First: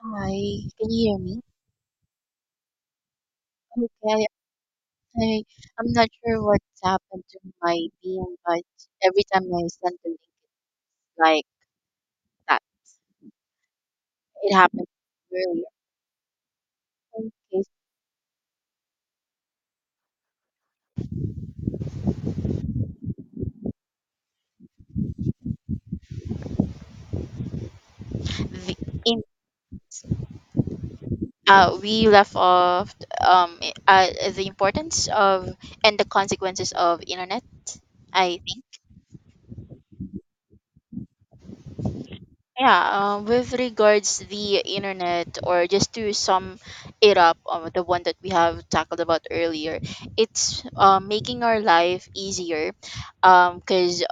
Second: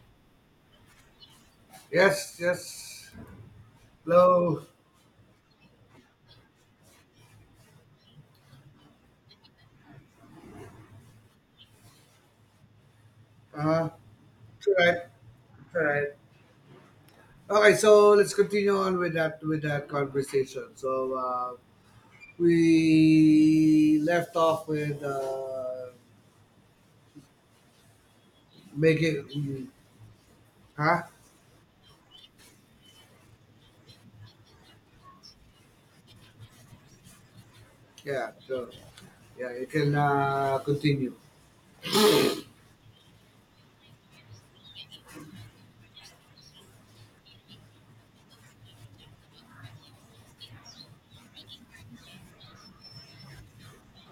Hi, can you hear me? Yes, yes. Okay, Hello. I, I'm not sure what's happened to my beam, but every time I send the link, it's like that. Uh, It it's all happened right, earlier. it's all right. In Okay, so let's continue on with that conversation. We left off with the, making, in, huh? We left off, um, uh, the importance of and the consequences of internet, Yeah, I think. so yeah, you can continue. Yeah, with regards the internet, or just to sum it up, the one that we have tackled about earlier, it's making our life easier, because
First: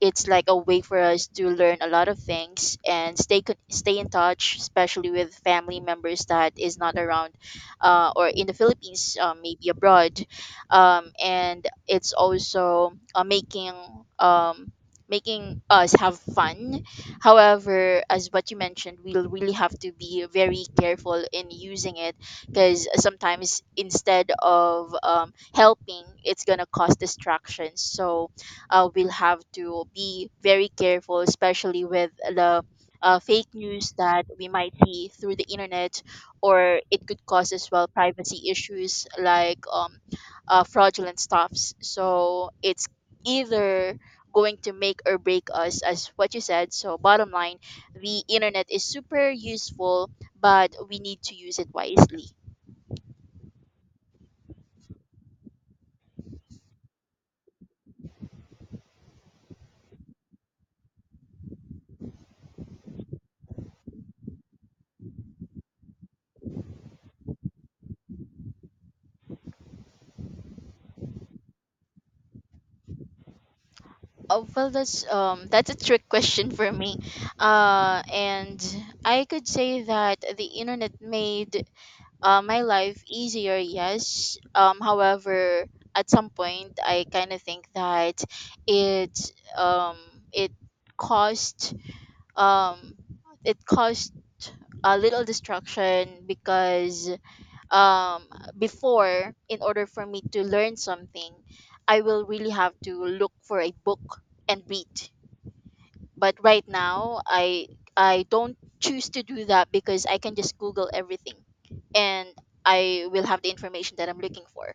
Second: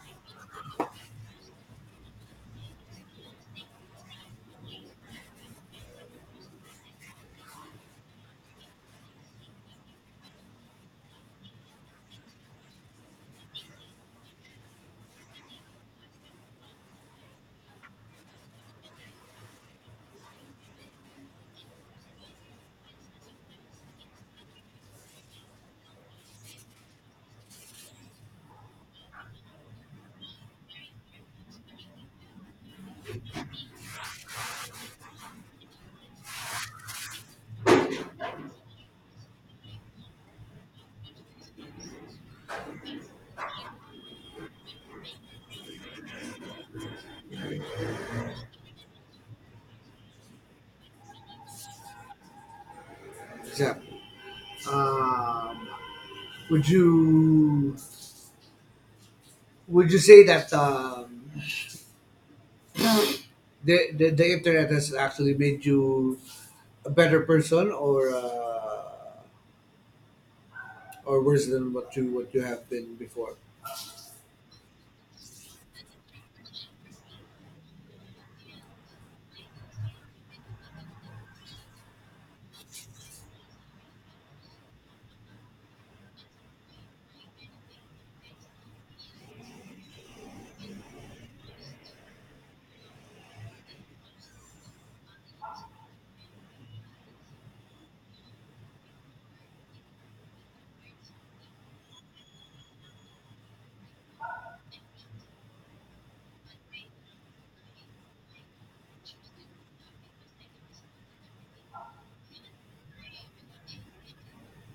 it's like a way for us to learn a lot of things and stay in touch, especially with family members that is not around, or in the Philippines, maybe abroad, and it's also um, making us have fun. However, as what you mentioned, we'll really have to be very careful in using it because sometimes instead of helping, it's gonna cause distractions. So we'll have to be very careful, especially with the fake news that we might see through the internet, or it could cause as well privacy issues like fraudulent stuffs. So it's either going to make or break us, as what you said. So bottom line, the internet is super useful, but we need to use it wisely. Except, um, would you would you say that the internet has actually made you a better person? Or worse than what you have been before. Oh, well, that's a trick question for me, and I could say that the internet made my life easier. Yes, however, at some point, I kind of think that it um it caused um caused a little distraction because um before, in order for me to learn something, I will really have to look for a book and read. But right now, I don't choose to do that because I can just google everything, and I will have the information that I'm looking for.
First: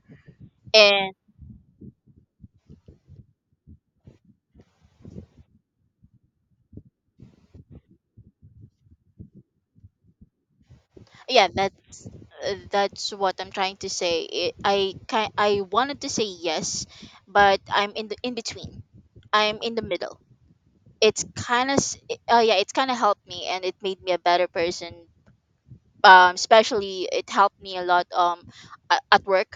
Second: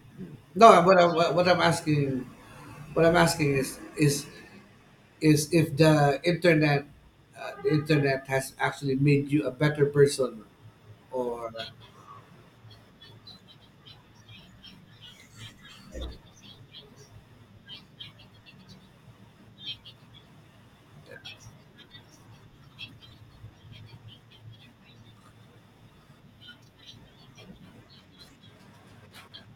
No, what And I'm asking, what I'm asking is if the internet, the internet has actually made you a better person yeah, or that's what I'm trying to say. It, i can i wanted to say yes, but I'm in between. I'm in the middle. It's kind of, yeah, it's kind of helped me and it made me a better person. Especially, it helped me a lot, at work,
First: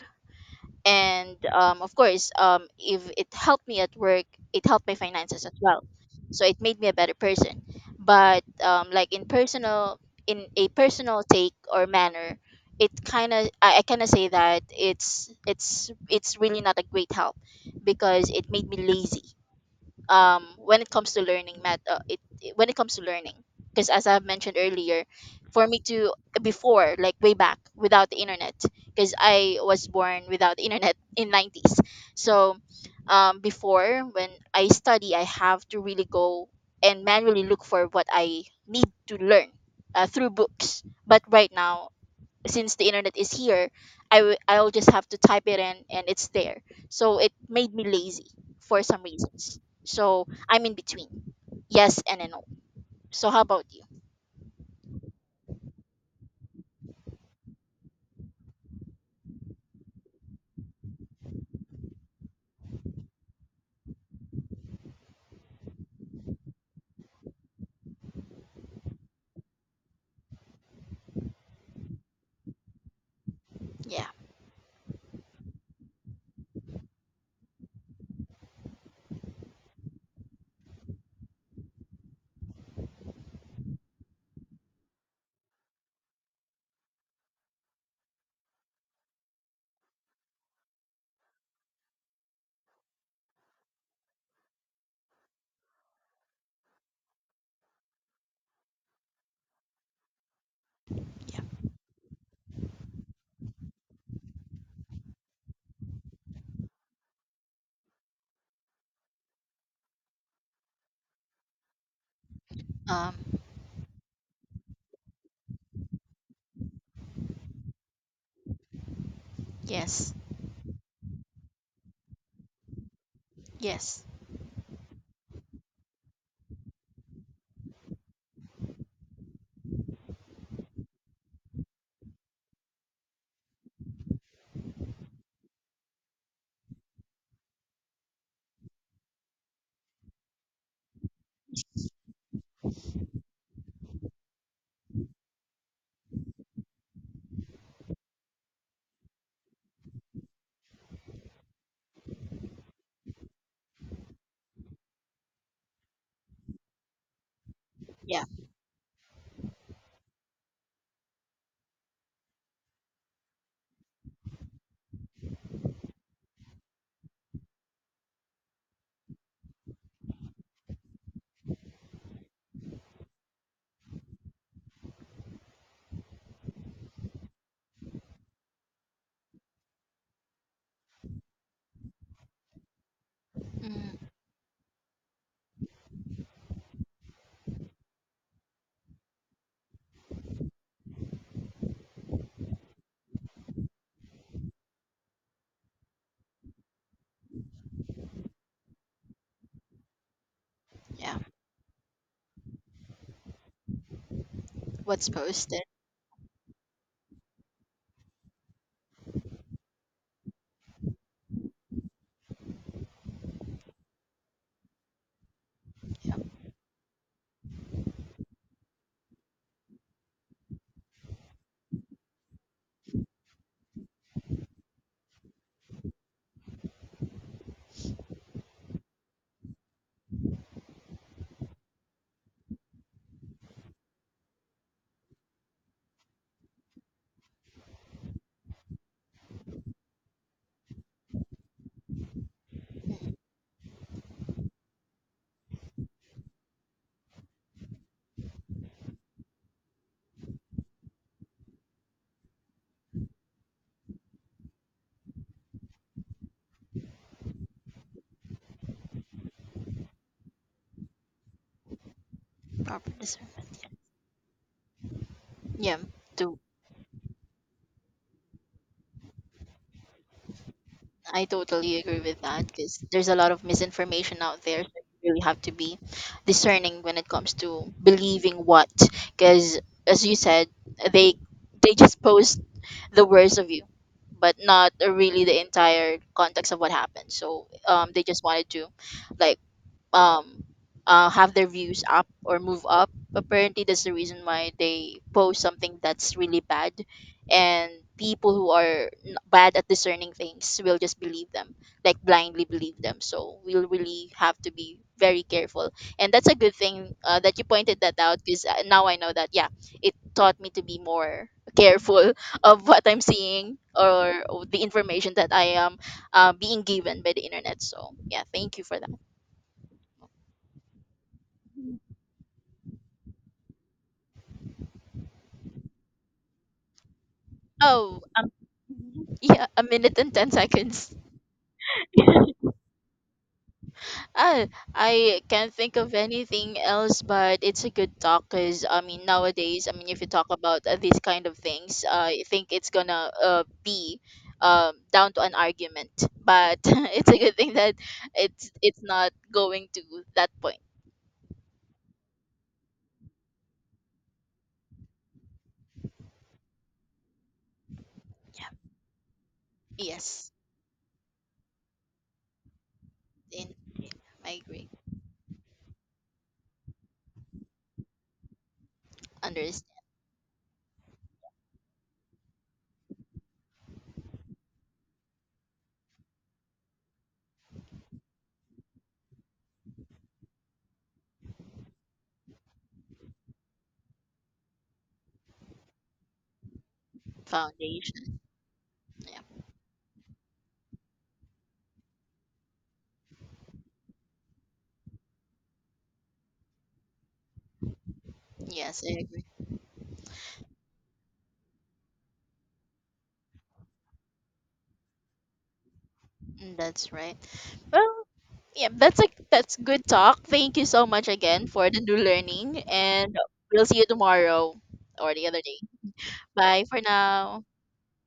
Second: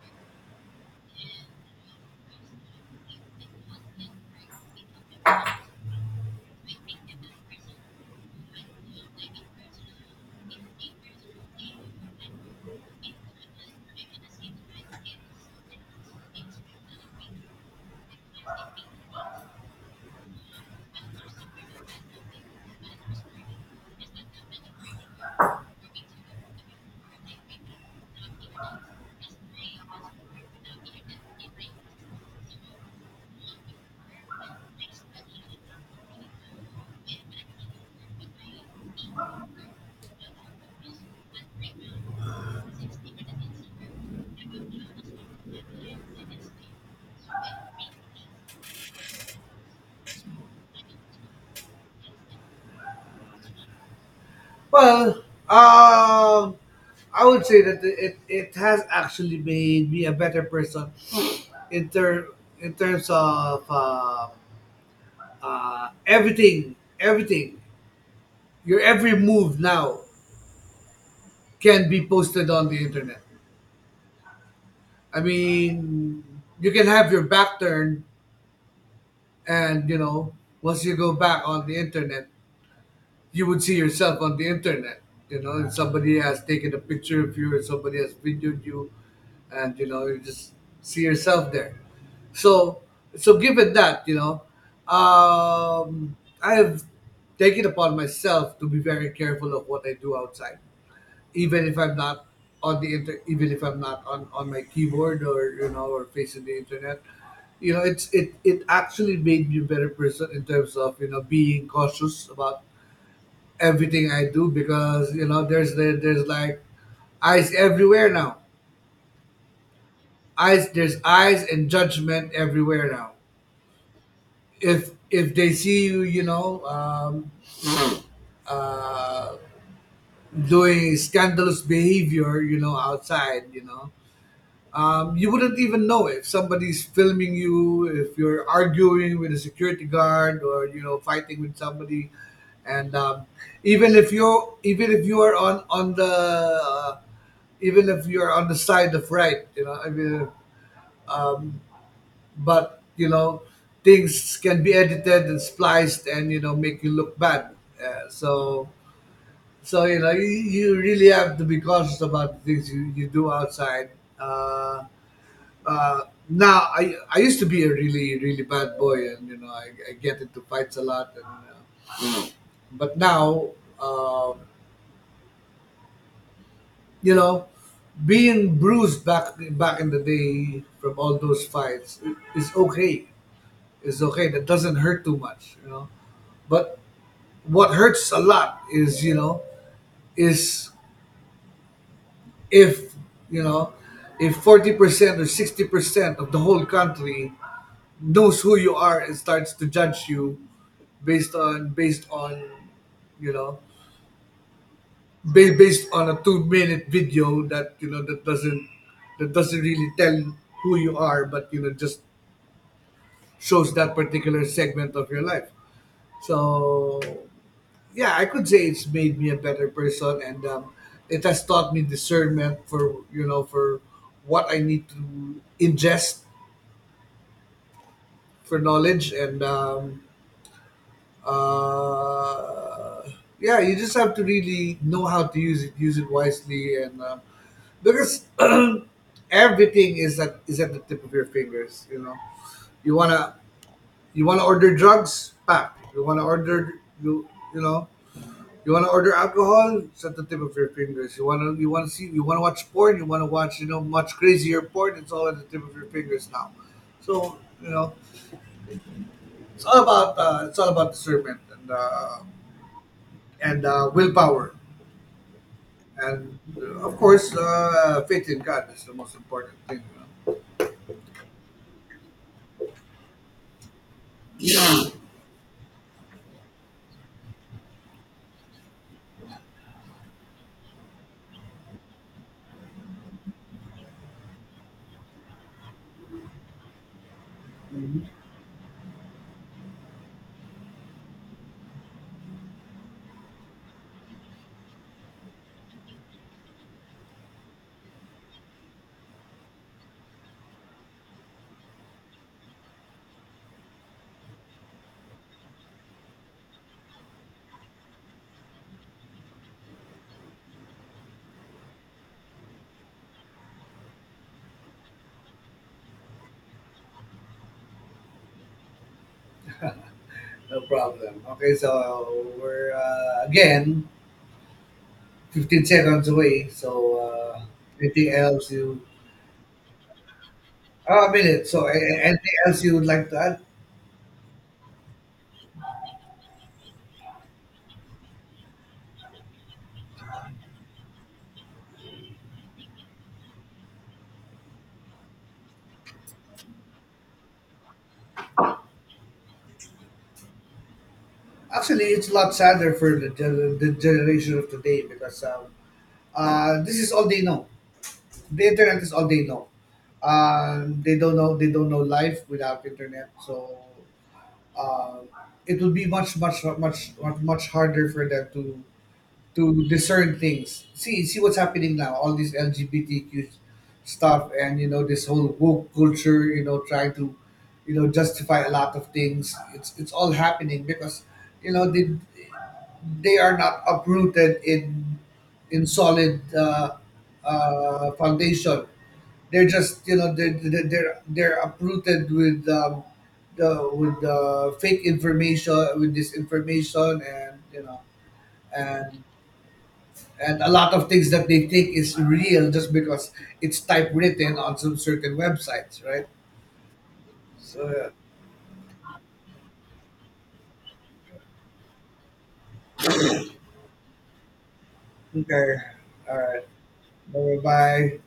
and of course, if it helped me at work, it helped my finances as well. So it made me a better person. But like, in a personal take or manner, it kind of I kind of say that it's really not a great help because it made me lazy, when it comes to learning math, when it comes to learning, because as I've mentioned earlier, for me to before, like way back without the internet, because I was born without the internet in 90s. So before, when I study, I have to really go and manually look for what I need to learn through books. But right now, since the internet is here, I'll just have to type it in and it's there. So it made me lazy for some reasons. So I'm in between. Yes and a no. So how about you? well um I would say that it has actually made me a better person in ter- in terms of everything. Everything your every move now can be posted on the internet. Yeah. I mean, you can have your back turned, and you know, once you go back on the internet, you would see yourself on the internet. You know, and somebody has taken a picture of you, and somebody has videoed you, and you know, you just see yourself there. So, so given that, you know, um, I have taken upon myself to be very careful of what I do outside, Yeah. even if I'm not even if I'm not on on my keyboard or you know or facing the internet. You know, it's it actually made me a better person in terms of you know being cautious about Um everything I do, because you know there's like eyes everywhere now. yes. Eyes There's eyes and judgment everywhere now. Yes. If they see you, you know, uh, doing scandalous behavior, you know, outside, you know, um, you wouldn't even know if somebody's filming you, if you're arguing with a security guard, or you know fighting with somebody, and even if you're even if you are on the even if you're on the side of right, you know, I mean, um, but you know things can be edited and spliced and you know make you look bad. Uh, Yeah. so so you know you, you really have to be cautious about the things you, you do outside. Uh, uh, Now I used to be a really really bad boy, and you know I get into fights a lot, and but now, um, you know, being bruised back in the day from all those fights is okay. Is Mm, okay. That doesn't hurt too much, you know. But what hurts a lot is you know is if you know if 40% or 60% of the whole country knows who you are and starts to judge you yeah. based on you know What's posted? based on a 2 minute video that you know that doesn't really tell who you are but you know just shows that particular segment of your life. Yeah. So yeah, I could say it's made me a better person, and it has taught me discernment for you know for what I need to ingest for knowledge, and uh, yeah, you just have to really know how to use it wisely, and because everything is at the tip of your fingers. You know, you wanna order drugs, pap. You wanna order, you you know you wanna order alcohol, it's at the tip of your fingers. You wanna see, you wanna watch porn, you wanna watch you know much crazier porn. It's all at the tip of your fingers now. So you know, it's all about discernment, and uh, Proper discernment. and uh, willpower, Yeah. And Do uh, of course, faith in God is the most important thing, no? I totally agree with that because there's a lot of misinformation out there. So you really have to be discerning when it comes to believing what. Because as you said, they they just post the worst of you, but not really the entire context of what happened. So they just wanted to, like, um have their views up or move up. Apparently, that's the reason why they post something that's really bad, and people who are bad at discerning things will just believe them, like blindly believe them. So we'll really have to be very careful, and that's a good thing that you pointed that out, because now I know that, yeah, it taught me to be more careful of what I'm seeing or the information that I am being given by the internet. So yeah, thank you for that. No problem. Okay, so we're again 15 seconds away. So Oh. anything else you? Mm-hmm. Yeah, a minute and 10 seconds. Oh, a minute. So anything else you would like to add? Ah, I can't think of anything else, but it's a good talk because, I mean, nowadays, I mean, if you talk about these kind of things, I think it's gonna be, down to an argument. But it's a good thing that it's not going to that point. Actually, it's a lot sadder for the generation of today because this is all they know. The internet is all they know. Yes, They don't know. They don't know life without internet. in So I agree. uh, it would be much, much, much, much, much harder for them to Understand. discern things. See, see what's happening now. All this LGBTQ stuff, and you know this whole woke culture. You know, trying to, you know, justify a lot of things. It's all happening because, you know, they are not uprooted in solid Foundation. foundation. Yeah. They're just you know they're uprooted with the with the fake information with disinformation and you know Yes, and I and a lot of things that they think is real just because it's typewritten on some certain websites, right? Mm, that's right. So Well, yeah, that's good talk. Thank you so much again for the new learning, and we'll see you tomorrow or yeah. the other day. Okay, all right, Bye for bye now. bye.